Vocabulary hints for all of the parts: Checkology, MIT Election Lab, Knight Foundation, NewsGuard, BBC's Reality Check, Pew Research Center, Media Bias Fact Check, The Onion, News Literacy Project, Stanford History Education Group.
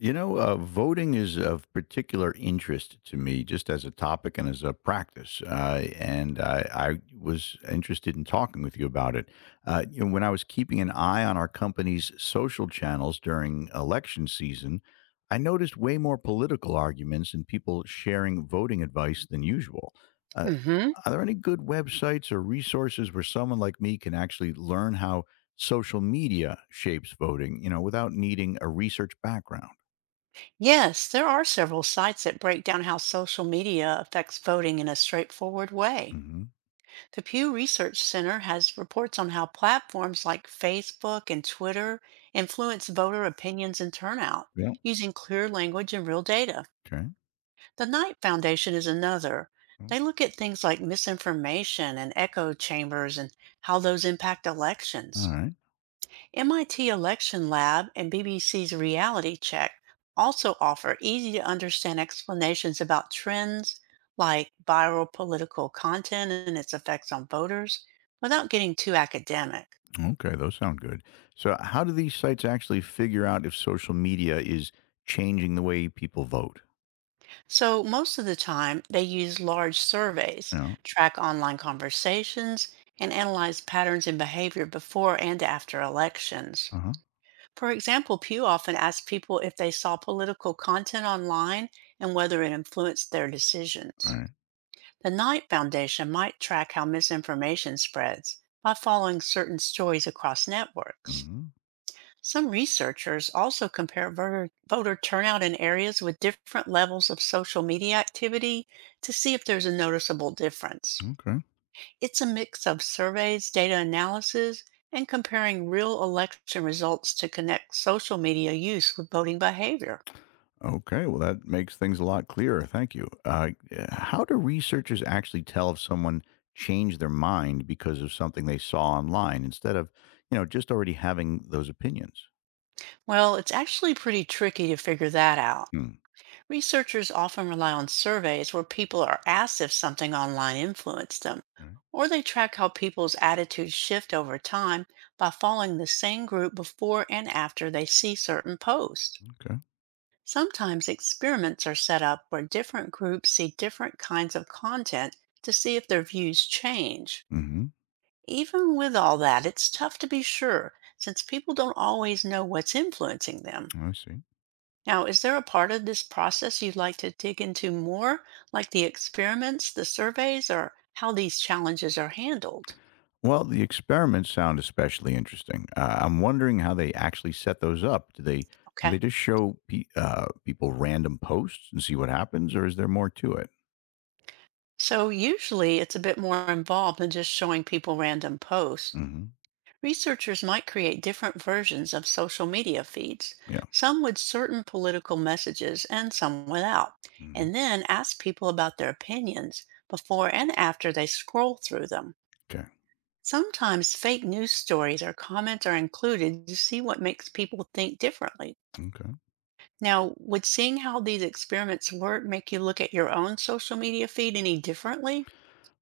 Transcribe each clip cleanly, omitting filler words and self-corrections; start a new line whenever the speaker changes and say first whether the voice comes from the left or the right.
left: Voting is of particular interest to me, just as a topic and as a practice. And I was interested in talking with you about it. When I was keeping an eye on our company's social channels during election season, I noticed way more political arguments and people sharing voting advice than usual. Uh,
right: Hmm.
left: are there any good websites or resources where someone like me can actually learn how social media shapes voting, without needing a research background?
right: Yes, there are several sites that break down how social media affects voting in a straightforward way.
left: Hmm.
right: The Pew Research Center has reports on how platforms like Facebook and Twitter influence voter opinions and turnout
left: Yeah.
right: using clear language and real data.
left: Okay.
right: The Knight Foundation is another.
left: Well.
right: They look at things like misinformation and echo chambers and how those impact
left: All
right: elections.
left: right.
right: MIT Election Lab and BBC's Reality Check also offer easy to understand explanations about trends like viral political content and its effects on voters without getting too academic.
left: Okay. Those sound good. So, how do these sites actually figure out if social media is changing the way people vote?
right: So, most of the time, they use large surveys,
left: You know?
right: track online conversations, and analyze patterns in behavior before and after elections.
left: Uh huh.
right: For example, Pew often asks people if they saw political content online and whether it influenced their
left: All
right: decisions.
left: right.
right: The Knight Foundation might track how misinformation spreads by following certain stories across networks.
left: Mm-hmm.
right: Some researchers also compare voter turnout in areas with different levels of social media activity to see if there's a noticeable difference.
left: Okay.
right: It's a mix of surveys, data analysis, and comparing real election results to connect social media use with voting behavior.
left: Okay. Well, that makes things a lot clearer. Thank you. How do researchers actually tell if someone changed their mind because of something they saw online instead of, just already having those opinions?
right: Well, it's actually pretty tricky to figure that out.
left: Hmm.
right: Researchers often rely on surveys where people are asked if something online influenced them,
left: All right.
right: or they track how people's attitudes shift over time by following the same group before and after they see certain posts.
left: Okay.
right: Sometimes experiments are set up where different groups see different kinds of content to see if their views change.
left: Mm-hmm.
right: Even with all that, it's tough to be sure since people don't always know what's influencing them.
left: I see.
right: Now, is there a part of this process you'd like to dig into more, like the experiments, the surveys, or how these challenges are handled?
left: Well, the experiments sound especially interesting. I'm wondering how they actually set those up. Do they do
right: Okay.
left: they just show people random posts and see what happens, or is there more to it?
right: So, usually it's a bit more involved than just showing people random posts.
left: Hmm.
right: Researchers might create different versions of social media feeds,
left: Yeah.
right: some with certain political messages and some without,
left: Hmm.
right: and then ask people about their opinions before and after they scroll through them.
left: Okay.
right: Sometimes fake news stories or comments are included to see what makes people think differently.
left: Okay.
right: Now, would seeing how these experiments work make you look at your own social media feed any differently?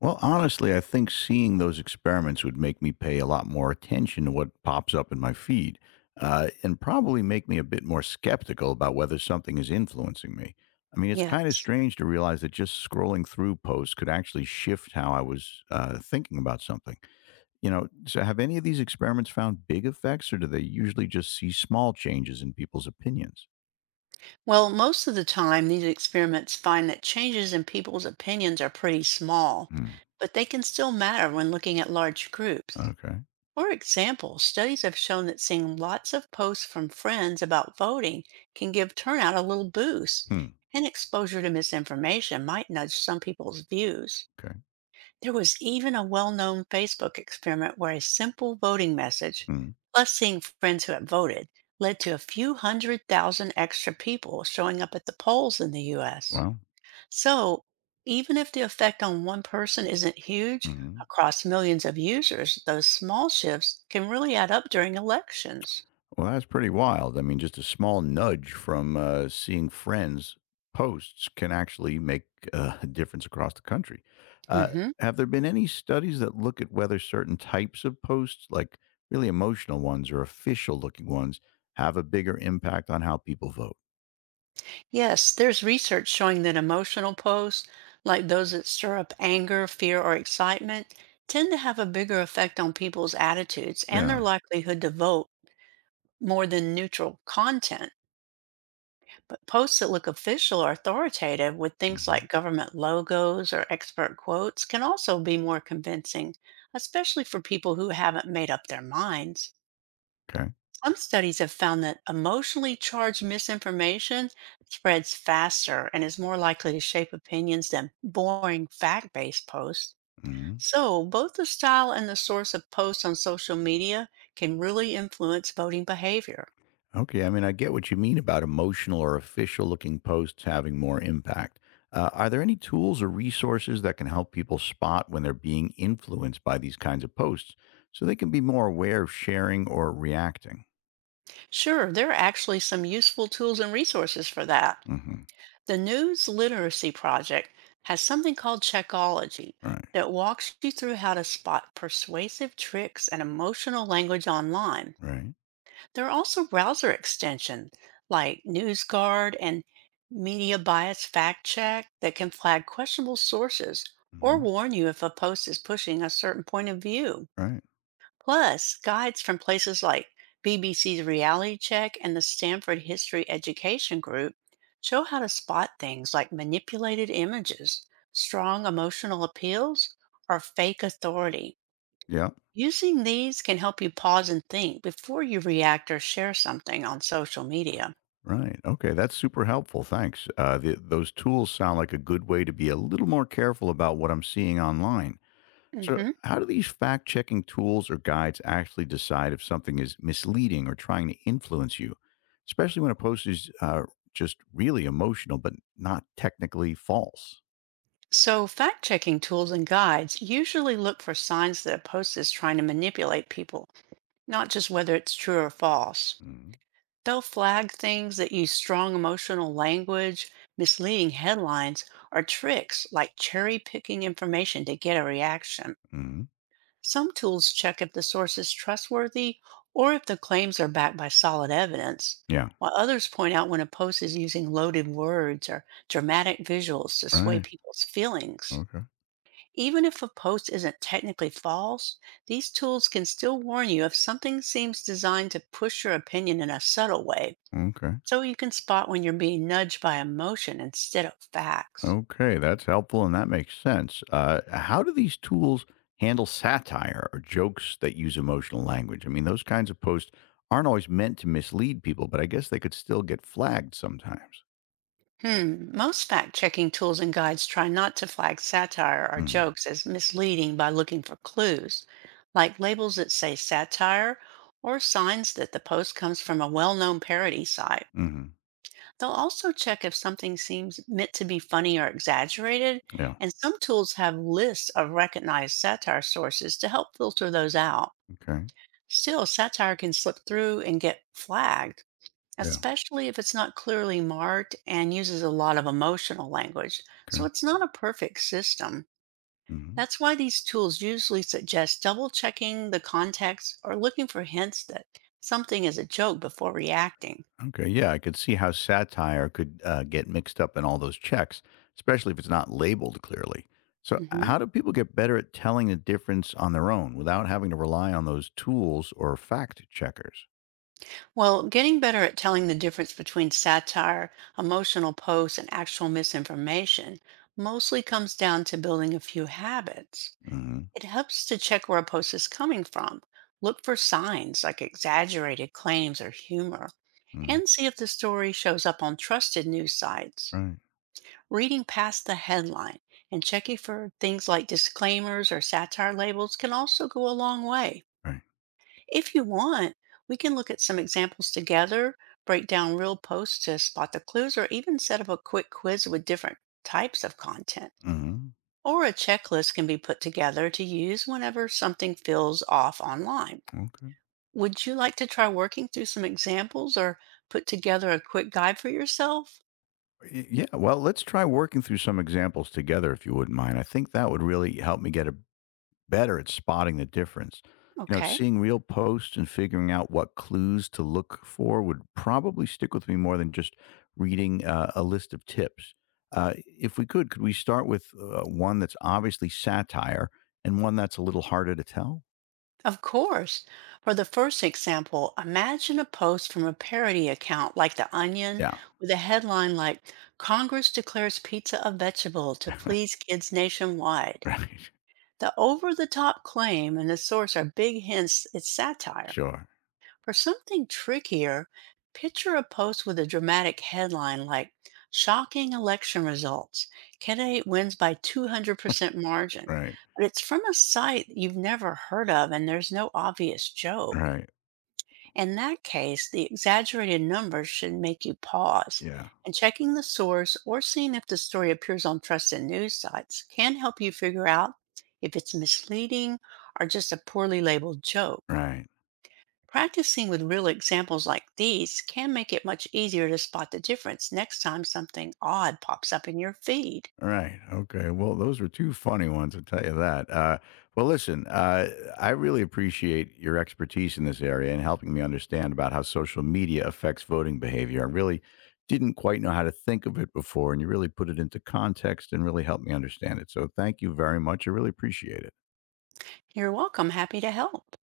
left: Well, honestly, I think seeing those experiments would make me pay a lot more attention to what pops up in my feed, and probably make me a bit more skeptical about whether something is influencing me. I mean, it's kind of
right: Yes.
left: strange to realize that just scrolling through posts could actually shift how I was thinking about something. So have any of these experiments found big effects, or do they usually just see small changes in people's opinions?
right: Well, most of the time, these experiments find that changes in people's opinions are pretty small,
left: Hmm.
right: but they can still matter when looking at large groups.
left: Okay.
right: For example, studies have shown that seeing lots of posts from friends about voting can give turnout a little boost,
left: Hmm.
right: and exposure to misinformation might nudge some people's views.
left: Okay.
right: There was even a well known Facebook experiment where a simple voting message,
left: Hmm.
right: plus seeing friends who had voted, led to a few hundred thousand extra people showing up at the polls in the US.
left: Well.
right: So, even if the effect on one person isn't huge,
left: Mhm.
right: across millions of users, those small shifts can really add up during elections.
left: Well, that's pretty wild. I mean, just a small nudge from seeing friends' posts can actually make a difference across the country. Uh,
right: Hmm.
left: have there been any studies that look at whether certain types of posts, like really emotional ones or official looking ones, have a bigger impact on how people vote?
right: Yes, there's research showing that emotional posts, like those that stir up anger, fear, or excitement, tend to have a bigger effect on people's attitudes and their
left: Yeah.
right: likelihood to vote more than neutral content. But posts that look official or authoritative with things
left: Hmm.
right: like government logos or expert quotes can also be more convincing, especially for people who haven't made up their minds.
left: Okay.
right: Some studies have found that emotionally charged misinformation spreads faster and is more likely to shape opinions than boring fact based posts. So, both the style and the source of posts on social media can really influence voting behavior.
left: Okay, I mean, I get what you mean about emotional or official looking posts having more impact. Are there any tools or resources that can help people spot when they're being influenced by these kinds of posts so they can be more aware of sharing or reacting?
right: Sure, there are actually some useful tools and resources for that.
left: Hmm.
right: The News Literacy Project has something called Checkology
left: Right,
right: that walks you through how to spot persuasive tricks and emotional language online.
left: right.
right: There are also browser extensions like NewsGuard and Media Bias Fact Check that can flag questionable sources or
left: Hmm,
right: warn you if a post is pushing a certain point of view.
left: right.
right: Plus, guides from places like BBC's Reality Check and the Stanford History Education Group show how to spot things like manipulated images, strong emotional appeals, or fake authority.
left: Yeah,
right: Using these can help you pause and think before you react or share something on social media.
left: right. Okay, that's super helpful. Thanks. Those tools sound like a good way to be a little more careful about what I'm seeing online. So,
right: Hmm.
left: how do these fact checking tools or guides actually decide if something is misleading or trying to influence you, especially when a post is just really emotional but not technically false?
right: So, fact checking tools and guides usually look for signs that a post is trying to manipulate people, not just whether it's true or false.
left: Mm-hmm.
right: They'll flag things that use strong emotional language, misleading headlines, or tricks like cherry picking information to get a reaction. Some tools check if the source is trustworthy or if the claims are backed by solid evidence,
left: Yeah.
right: while others point out when a post is using loaded words or dramatic visuals to sway
left: Right.
right: people's feelings.
left: Okay.
right: Even if a post isn't technically false, these tools can still warn you if something seems designed to push your opinion in a subtle way.
left: Okay.
right: So you can spot when you're being nudged by emotion instead of facts.
left: Okay. That's helpful and that makes sense. How do these tools handle satire or jokes that use emotional language? I mean, those kinds of posts aren't always meant to mislead people, but I guess they could still get flagged sometimes.
right: Hmm, most fact checking tools and guides try not to flag satire or
left: Mm-hmm.
right: jokes as misleading by looking for clues, like labels that say satire or signs that the post comes from a well known parody site.
left: Mm-hmm.
right: They'll also check if something seems meant to be funny or exaggerated,
left: Yeah.
right: and some tools have lists of recognized satire sources to help filter those out.
left: Okay.
right: Still, satire can slip through and get flagged
left: Yeah.
right: especially if it's not clearly marked and uses a lot of emotional language, so
left: Okay.
right: it's not a perfect system.
left: Mhm.
right: That's why these tools usually suggest double checking the context or looking for hints that something is a joke before reacting.
left: Okay. Yeah, I could see how satire could get mixed up in all those checks, especially if it's not labeled clearly. So,
right: Mhm.
left: how do people get better at telling the difference on their own without having to rely on those tools or fact checkers?
right: Well, getting better at telling the difference between satire, emotional posts, and actual misinformation mostly comes down to building a few habits.
left: Hmm.
right: It helps to check where a post is coming from. Look for signs like exaggerated claims or humor,
left: Hmm.
right: and see if the story shows up on trusted news sites.
left: Right.
right: Reading past the headline and checking for things like disclaimers or satire labels can also go a long way.
left: Right.
right: If you want, we can look at some examples together, break down real posts to spot the clues, or even set up a quick quiz with different types of content
left: Hmm.
right: or a checklist can be put together to use whenever something feels off online.
left: Okay.
right: Would you like to try working through some examples or put together a quick guide for yourself?
left: Yeah. Well, let's try working through some examples together, if you wouldn't mind. I think that would really help me get a better at spotting the difference. You know,
right: Okay,
left: seeing real posts and figuring out what clues to look for would probably stick with me more than just reading a list of tips. Uh, if we could we start with one that's obviously satire and one that's a little harder to tell?
right: of course. For the first example, imagine a post from a parody account like The Onion
left: Yeah.
right: with a headline like Congress declares pizza a vegetable to please kids nationwide.
left: Right.
right: The over the top claim and the source are big hints it's satire.
left: Sure.
right: For something trickier, picture a post with a dramatic headline like Shocking Election Results. Candidate wins by 200% margin.
left: Right.
right: But it's from a site you've never heard of and there's no obvious joke.
left: Right.
right: In that case, the exaggerated numbers should make you pause.
left: Yeah.
right: And checking the source or seeing if the story appears on trusted news sites can help you figure out if it's misleading or just a poorly labeled joke.
left: Right.
right: Practicing with real examples like these can make it much easier to spot the difference next time something odd pops up in your feed.
left: Right. Okay. Well, those were two funny ones, I'll tell you that. Well, listen, I really appreciate your expertise in this area and helping me understand about how social media affects voting behavior. I really didn't quite know how to think of it before, and you really put it into context and really helped me understand it. So, thank you very much. I really appreciate it.
right: You're welcome. Happy to help.